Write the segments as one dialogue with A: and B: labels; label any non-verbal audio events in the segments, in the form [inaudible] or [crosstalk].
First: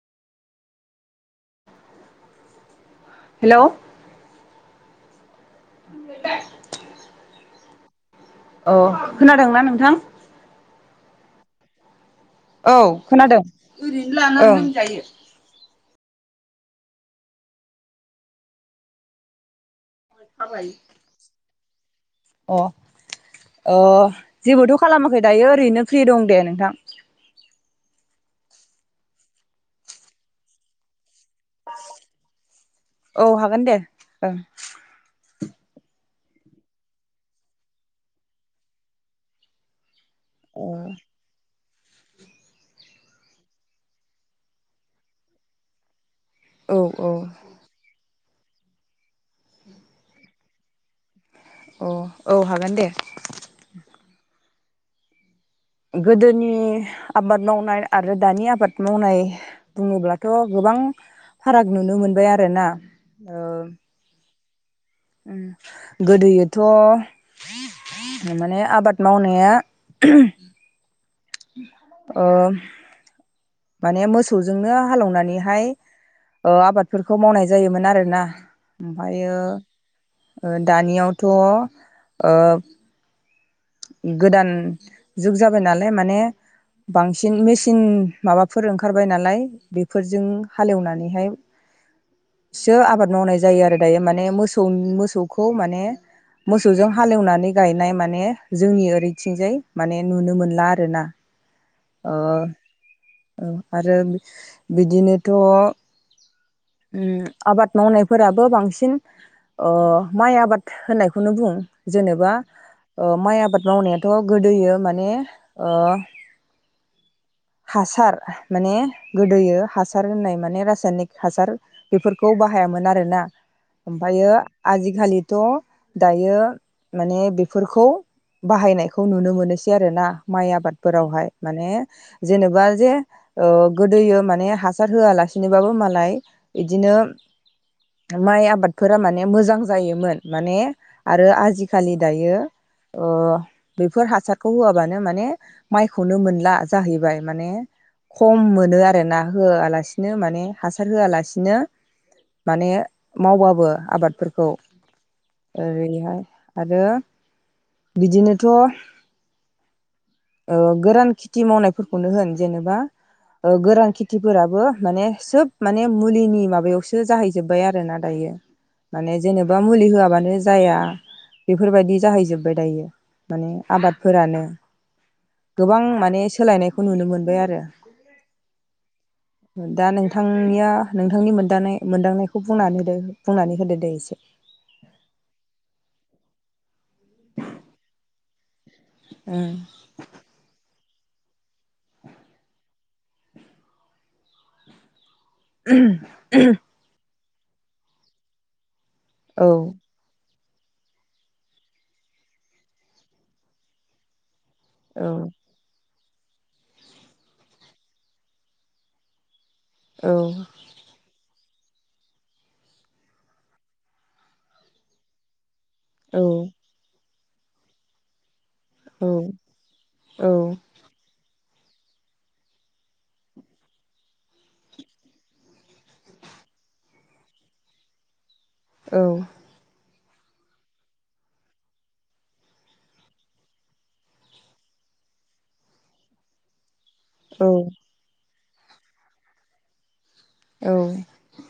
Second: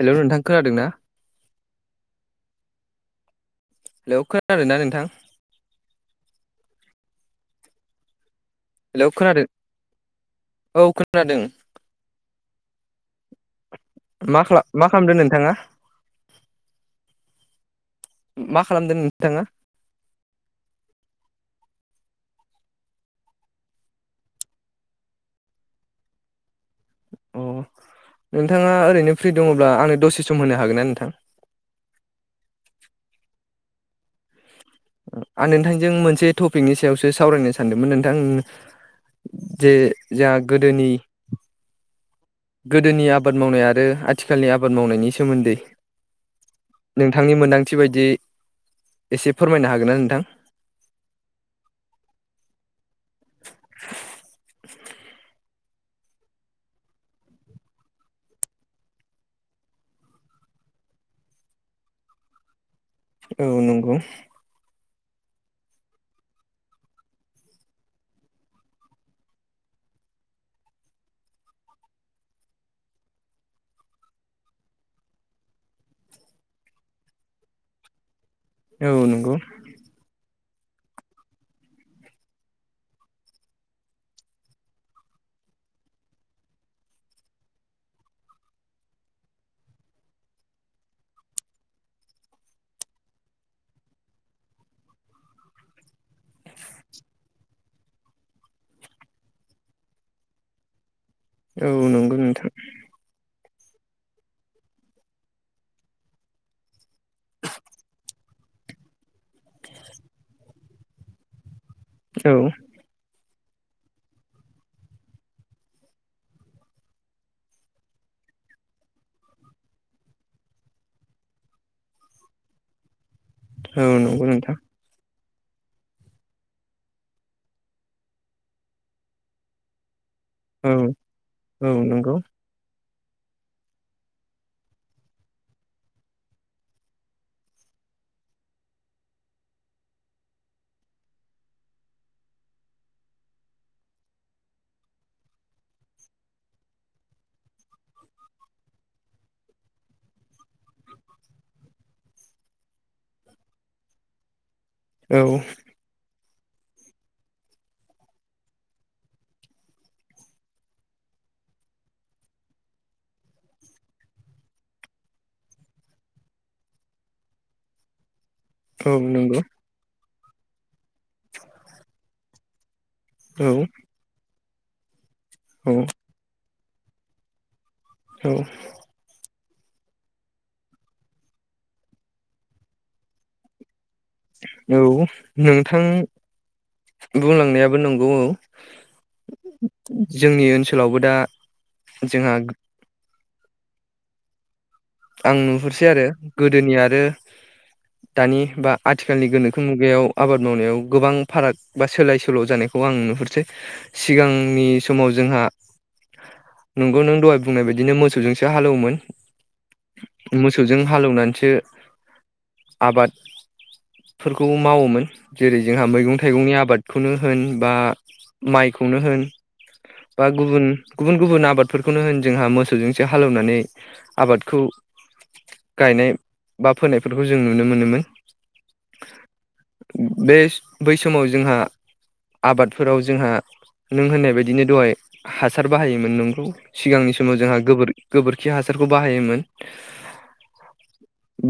A: Hello नोंथां खोनादों ना?
B: हेलौ
A: हेलौ खोनादों ना नोंथां?
B: [unintelligible] अ
A: हेलौ खोनादों
B: खोनादोंना नोंथां?
A: औ खोनादों ।
B: औ खोनादों
A: मा
B: औ
A: खालाम मा
B: ।
A: खालामदों नोंथाङा मा खालामदों नोंथाङा?
B: [unintelligible] अ ओ जेबोथ खालामाखै दायो ओरैनो फ्रि दं दे नोंथां ।
A: अ नोंथाङा ओरैनो फ्रि दङब्ला आंनो दसे सम होनो हागोन ना नोंथां?
B: औ हागोन दे ओं ।
A: आं नोंथांजों मोनसे टपिकनि सायावसो सावरायनो सानदोंमोन नोंथां जे जोंहा
B: औ
A: गोदोनि गोदोनि आबाद मावनाय आरो आथिखालनि आबाद मावनायनि सोमोन्दै
B: औ
A: ।
B: औ
A: नोंथांनि मोनदांथि बायदि एसे फोरमायनो हागोनना नोंथां?
B: अ औ हागोन दे । गोदोनि आबाद मावनाय आरो दानि आबाद मावनाय बुङोब्लाथ' गोब बां फाराग नुनो मोनबाय आरोना ।
A: औ नंगौ ।
B: गोदोयोथ' माने आबाद मावनाया अ माने मोसौजोंनो हालेवनानैहाय ओ आबादफोरखौ मावनाय जायोमोन आरोना ।
A: औ नंगौ
B: ओमफायो ओ दानियावथ' ओ गोदान जुग जाबाय नालाय माने बांसिन मेचिन माबाफोर ओंखारबाय नालाय बेफोरजों हालेवनानैहाय
A: [inaudible]
B: सो आबाद मावनाय जायो आरो दायो माने मोसौ मोसौखौ माने मोसौजों हालेवनानै गायनाय माने जोंनि ओरैथिंजाय माने नुनो मोनला आरोना ।
A: औ नंगौ नोंथां ।
B: औ आरो बिदिनोथ' उम आबाद मावनायफोराबो बांसिन ओ माइ आबाद होननायखौनो बुं जेनेबा
A: औ
B: ओ माइ आ बाद मावनायाथ' गोदोयो माने ओ हासार माने गोदोयो हासार होननाय माने रासायनिक हासार बेफोरखौ बाहायामोन आरोना
A: औ नंगौ
B: ओमफ्रायो
A: नोंथां
B: आजिखालि थ' दायो माने बेफोरखौ बाहायनायखौ नुनो मोनोसै आरोना। माइ
A: औ
B: आबादफोरावहाय माने
A: औ नंगौ
B: जेनेबा जे ओ गोदोयो माने हासार होआलासिनोबाबो मालाय बिदिनो माइ आबादफोरा माने मोजां जायोमोन माने आरो आजिखालि दायो अ बेफोर हासारखौ होआबानो माने माइखौनो मोनला जाहैबाय माने खम मोनो आरो ना होआलासिनो माने हासार होआलासि नो माने मावबाबो आबादफोरखौ
A: औ
B: ओरैहाय आरो बिदिनो थ' ओ गोरान खेथि मावनायफोरखौनो होन जेनेबा ओ गोरान खेथिफोराबो माने सोब माने मुलिनि माबायावसो जाहै जोबबाय आरोना दायो
A: औ
B: माने
A: नंगौ
B: जेनेबा मुलि होयाबान नो जाया बेफोरबायदि जाहैजोब्बाय दायो
A: औ
B: माने आबादफोरानो।
A: औ
B: गोबां माने सोलायनायखौ नुनो मोनबाय आरो।
A: औ।
B: दा नोंथांनिया नोंथांनि मोनदां मोनदांनायखौ बुंनानै होदो बुंनानै होदो दे एसे।
A: औ नोंथां बुंलांनायाबो नंगौ औ ।जोंनि ओनसोल लावबो दा जोंहा आं नुहरसै आरो गोदोनि आरो दानि बा आथिखालनि
B: औ
A: गोनोखो मुगायाव आबाद मावनायाव गोबां फाराग बा सोलाय सोल' जानायखौ आं नुहुरसै सिगां आंनि
B: औ
A: समाव जोंहा नोंगौ नों दहाय बुंनाय बायदिनो मोसौजोंसो हालौवोमोन।
B: औ
A: मोसौजों हालौवनानै सो आबादफोरखौबो मावोमोन। जेरै जोंहा
B: औ
A: मैगं थाइगंनि आबादखौनो होन बा माइखौनो
B: औ
A: होन
B: औ
A: बा गुबुन गुबुन गुबुन आबाद फोरखौनो होन जोंहा मोसौजोंसो हालौवनानै आबादखौ गायनाय बा फोनायफोरखौ जों नुनो मोनोमोन।
B: औ।
A: बे बै समाव जोंहा आबादफोराव जोंहा नों होननाय बायदिनो दहाय हासार बाहायोमोन नंगौ। सिगांनि समाव जोंहा गोबोर- गोबोरखि हासारखौ बाहायोमोन।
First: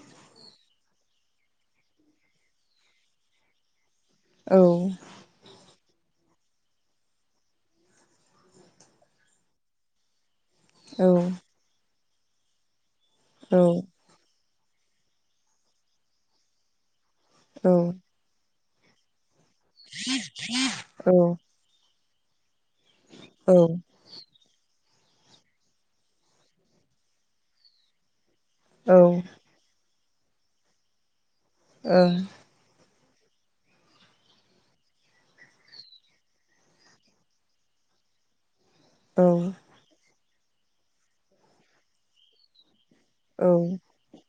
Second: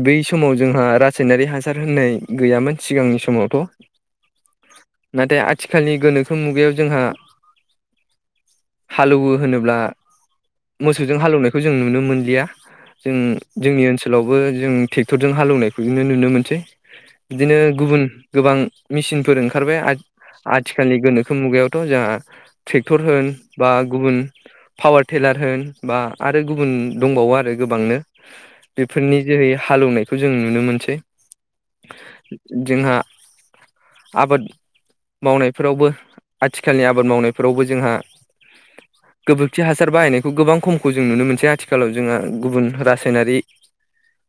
A: बेै समाव जोंहा रासायनारि हासार होननाय गैयामोन सिगांनि समाव थ'
B: औ
A: नाथाय आथिखालनि गोनो खो मुगायाव जोंहा हालौवो होनोब्ला
B: औ
A: मोसौजों हालेवनायखौ जों नुनो मोनलिया जों जोंनि
B: औ
A: ओनसोलावबो जों ट्रेक्टरजों हालेवनाय खौनो नुनो मोनसै बिदिनो गुबुन गोबां मेसिनफोर ओंखार ओंखारबाय आथिखालनि गोनोखो मुगायावथ' जोंहा ट्रेक्टर होन बा गुबुन पावार टिलार होन बा आरो गुबुन दंबावो आरो। गोबांनो बेफोरनि जोहै हालौवनायखौ जों नुनो मोनसै। जोंहा आबाद मावनायफोरावबो आथिखालनि आबाद मावनाय फोरावबो जोंहा गोबोरखि हासार बाहायनायखौ गोबां खमखौ जों नुनो मोनसै आथिखालाव जोंहा गुबुन रासा यनारि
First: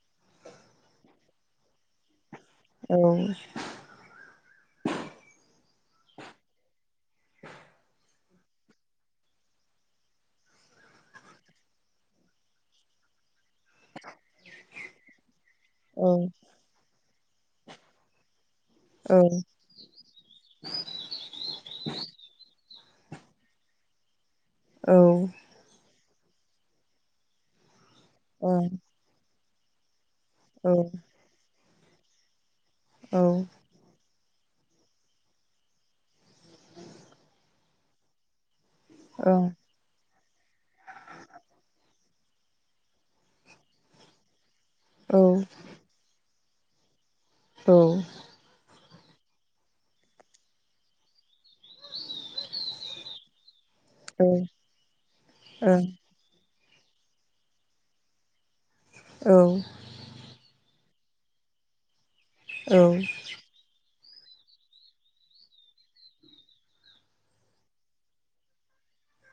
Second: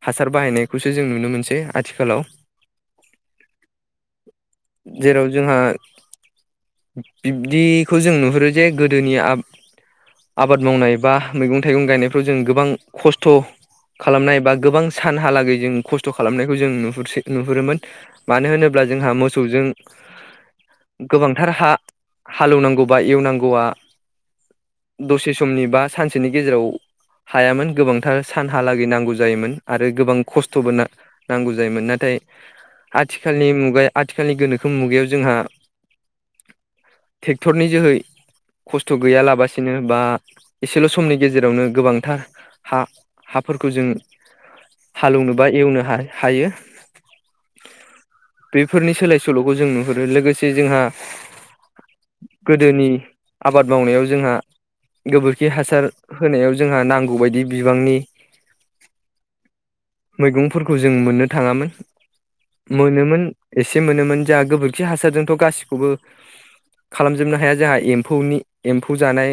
A: हासार बाहायनायखौसो जों नुनो मोनसै आथिखालाव। जेराव जोंहा बिब्दिखौ जों नु रो जे गोदोनि आ-आबाद मावनाय बा मैगं थाइगं गायनायफ्राव जों गोबां खस्थ' खालामनाय बा गोबां सानहालागै जों खस्थ' खालामनायखौ जों नुहुरसै नुहुरोमोन मानो होनो ब्ला जोंहा मोसौजों गोबांथार हा-हालौवनांगौ बा एवनांगौआ दसे समनि बा सानसेनि गेजेराव हायामोन। गोबांथार सानहालागै नांगौ जायोमोन आरो गोबां खस्थ'बो नांगौ जा योमोन नाथाय आथिखालनि मुगाया आथि खालनि गोनोखो मुगायाव जोंहा ट्रेक्टरनि जोहै खस्थ' गैयालाबसिनो बा एसेल' समनि गेजेरावनो गोबांथार हा-हाफोरखौ जों हालौवनोबा एवनो हायो
B: औ
A: फोरनि सोलाय सोल'खौ जों नुहुरो। लोगोसे जोंहा गोदोनि आबाद मावनायाव जोंहा गोबोरखि हासार होनायाव जोंहा नांगौ बायदि बिबांनि
B: औ
A: खौ जों मोननो थाङामोन मोनोमोन एसे मोनोमोन। जोंहा गोबोरखि हासारजोंथ' गासिखौबो खालामजोबनो हाया जोंहा एम्फौनि एम्फौ जानाय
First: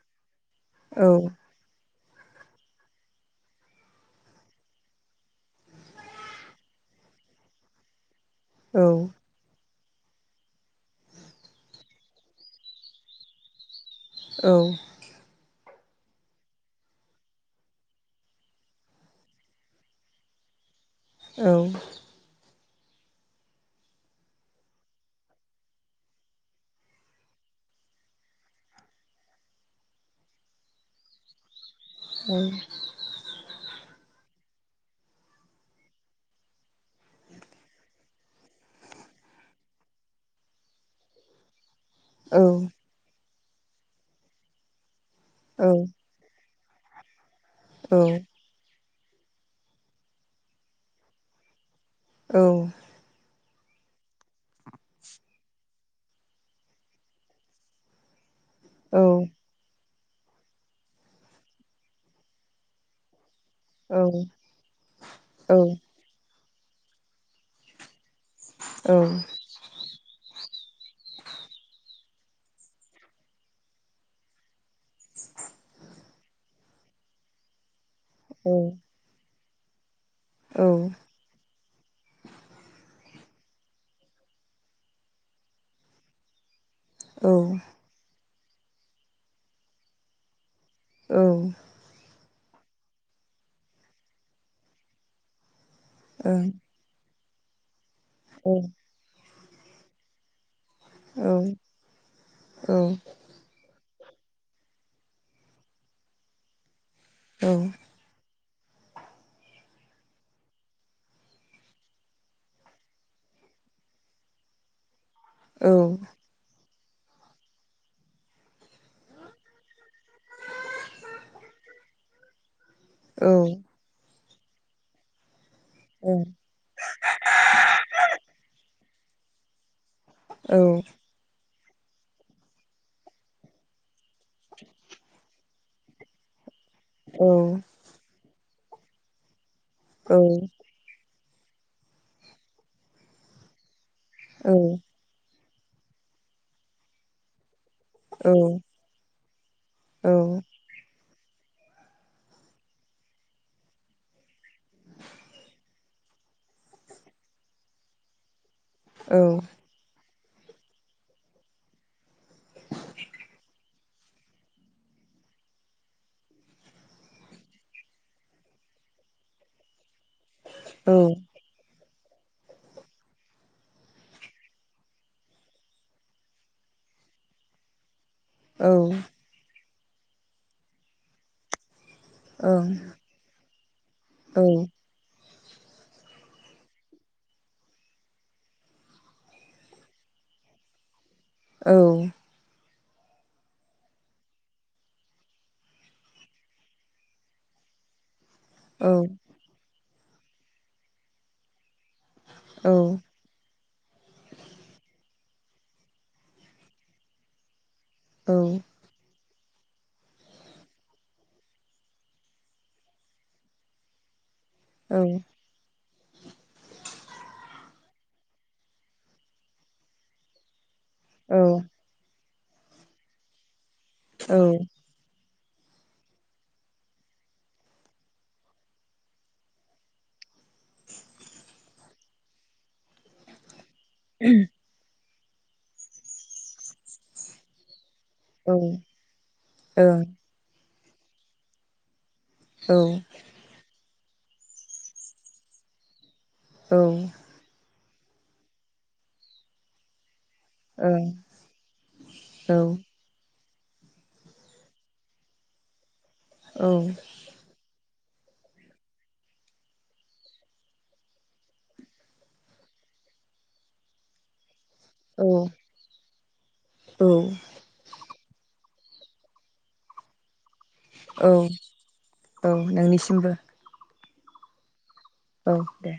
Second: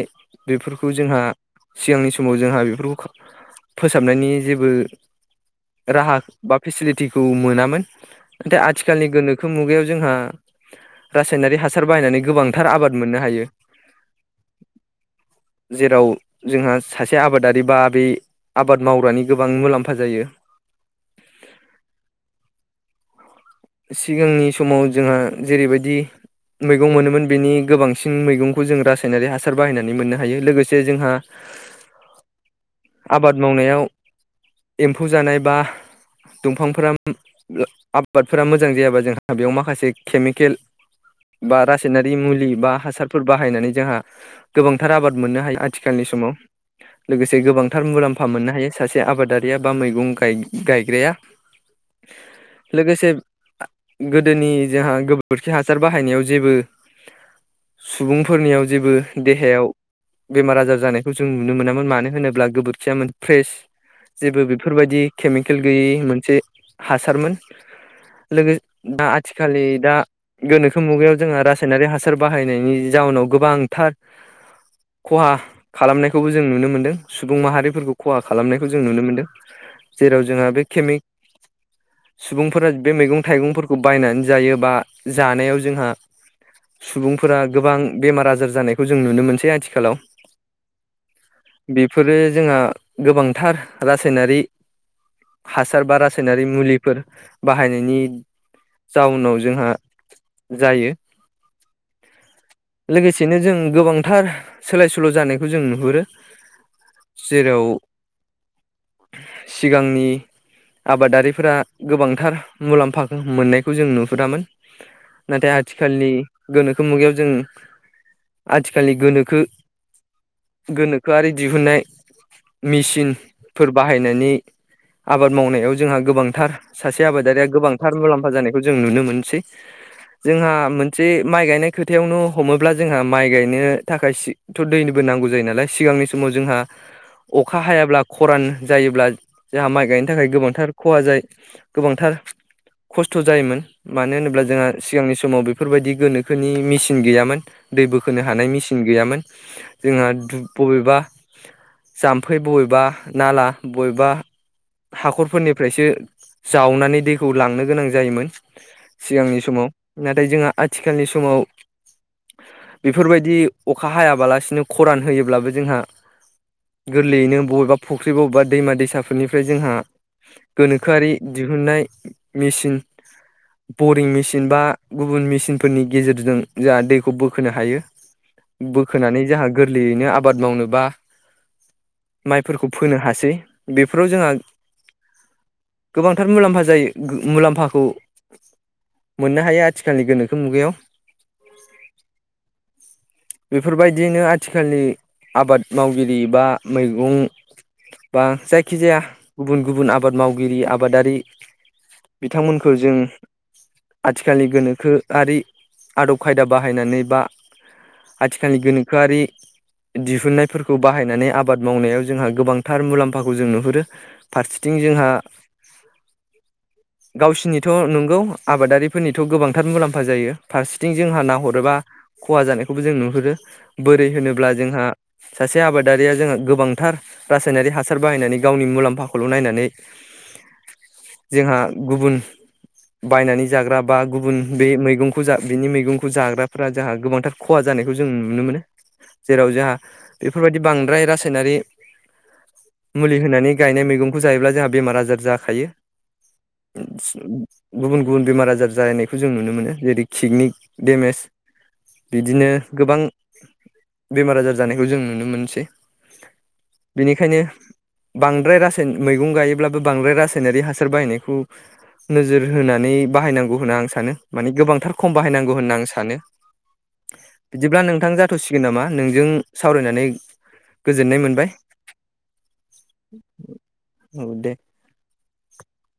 A: बेफोरखौ जोंहा सिगांनि समाव जोंहा बेफोरखौ फोसाबनायनि जेबो राहा बा फेसिलिटिखौ मोनामोन थाय आथिखालनि गोनोखो मुगायाव जोंहा रासायनारि हासार बाहायनानै गोबांथार आबाद मोननो हायो।
B: औ
A: जेराव जोंहा सासे आबादारि बा बे आबाद मावग्रानि गोबां मुलाम्फा जायो।
B: औ
A: सिगांनि समाव जोंहा जेरैबायदि मैगं मोनोमोन बेनि गोबांसिन मैगंखौ जों रासायनारि हासार बाहायनानै मोननो हायो लोगोसे जोंहा आबाद मावनायाव एम्फौ जानाय बा दंफांफोरा [inaudible] आबाद फोरा मोजां जायाबा जोंहा बेयाव माखासे खेमिकेल बा रासायनारि मुलि बा हासारफोर बाहायनानै जोंहा गोबांथार आबाद मोननो हायो आथिखालनि समाव। लोगोसे गोबांथार मुलाम्फा मोननो हायो सासे आबादारिया बा मैगं गाय-गायग्राया। लोगोसे गोदोनि जोंहा गोबोरखि हासार बाहायनायाव जेबो सुबुं फोरनियाव जेबो देहायाव बेमार आजार जानायखौ जों नुनो मोनामोन मानो होनोब्ला गोबोरखिया मोन फ्रेस जेबो बेफोरबायदि खेमिकेल गैयै मोनसे हासारमोन लोगो दा आथिखलि दा गोनोखो मुगायाव जोंहा रासायनारि हासार बाहायनायनि जाउनाव गोबांथार खहा खालामनायखौबो जों नुनो मोनदों सुबुं माहारिफोरखौ खहा खालामनायखौ जों नुनो मोनदों जेराव जोंहा बे खेमिक सुबुंफोरा बे मैगं थाइगंफोरखौ बायनानै जायो बा जानायाव जोंहा सुबुंफोरा गोबां बेमार आजार जानायखौ जों नुनो मोनसै आथिखालाव बेफोरो जोंहा गोबांथार रासायनारि हासार बा रासायनारि मुलिफोर बाहायनायनि जाउनाव जोंहा जायो लोगोसेनो जों गोबां थार सोलाय सोल' जानायखौ जों नुहुरो जेराव सिगांनि आबादारिफोरा गोबांथार मुलाम्फा मोननायखौ जों नुहुरामोन नाथाय आथिखालनि गोनो खो मुगायाव जों आथिखालनि गोनोखो गोनोखोआरि दिहुननाय मिसिनफोर बाहायनायनि आबाद मावनायाव जोंहा
B: औ
A: गोबांथार सासे आबादारिया गोबां फा जानायखौ जों नुनो मोनसै
B: औ
A: जोंहा मोनसे माइ गायनाय खोथायावनो हमोब्ला जोंहा माइ गायनो थाखायसिथ' दैनिबो नांगौ जायो नालाय सिगांनि समाव जोंहा अखा
B: औ
A: हायाब्ला ख'रान जायोब्ला जोंहा माइ गायनो
B: औ
A: थाखाय गोबांथार ख'हा जायो। गोबांथार खस्थ' जायोमोन मानो होनोब्ला जोंहा सिगांनि समाव बे फोरबायदि गोनोखोनि मिसिन गैयामोन। दै बोखोनो हानाय
B: औ
A: मेसिन गैयामोन जोंहा दुब बबेबा जाम्फै बबेबा नाला बबेबा हाखरफोरनिफ्रायसो जावनानै दैखौ लांनो गोनां जायोमोन सिगांनि समाव नाथाय जोंहा आथिखालनि समाव बेफोरबायदि अखा हायाबालासिनो खरान होयोब्लाबो जों गोरलैयैनो बबेबा फुख्रि बबेबा दैमा दैसाफोरनिफ्राय जोंहा गोनोखोआरि दिहुननाय मेसिन बरिं मेचिन बा गुबुन मेसिनफोरनि गेजेरजों जोंहा दैखौ बोखोनो हायो। बोखोनानै जोंहा गोरलैयैनो आबाद मावनोबा माइफोरखौ फोनो हासै बेफोराव जोंहा गोबांथार मुलाम्फा जायो। मुलाम्फाखौ मोननो हायो आथिखालनि गोनोखो मुगायाव
B: औ
A: [inaudible] बेफोरबायदियैनो आथिखालनि आबाद मावगिरि बा मैगं बा जायखिजाया गुबुन गुबुन आबाद मावगिरि आबादारि बिथांमोनखौ जों आथिखालनि गोनोखोआरि आदब खायदा बाहायनानै बा आथिखालनि गोनोखोआरि दिहुननायफोरखौ बाहायनानै आबाद मावनायाव जोंहा गोबांथार मुलाम्फाखौ जों नुहुरो। फारसेथिं जोंहा गावसिनिथ' नंगौ आबादारिफोरनिथ' गोबांथार मुलाम्फा जायो फारसे थिं जोंहा नाहरोब्ला खहा जानायखौबो जों नुहुरो बोरै होनोब्ला जोंहा सासे आबादारिया जोंहा गोबांथार रासायनारि हासार बाहायनानै गावनि मुलाम्फाखौल' नायनानै जोंहा गुबुन बायनानै जाग्रा बा गुबुन बे मैगं खौ जा बिनि मैगंखौ जाग्राफ्रा जोंहा गोबांथार खहा जानाय खौ जों नुनो मोनो
B: औ
A: जेराव जोंहा बेफोरबायदि बांद्राय रासायनारि मुलि होनानै गायनाय मैगंखौ जायोब्ला जोंहा बेमार आजार जाखायो। गुबुन गुबुन बेमार आजार जालायनायखौ जों नुनो मोनो जेरै किडनिक देमेज बिदिनो गोबां बेमार आजार जानायखौ जों नुनो मोनसै बेनिखायनो बांद्राय रासाय मैगं गायोब्लाबो बांद्राय रासायनारि हासार सार बाहायनायखौ नोजोर होनानै बाहायनांगौ होनना आं सानो माने गोबां थार खम बाहायनांगौ होनना आं सानो बिदिब्ला नोंथां जा थ'सिगोन नामा नोंजों सावरायनानै गोजोननाय मोनबाय
B: नोंनिसिमबो
A: औ दे।
B: औ दे।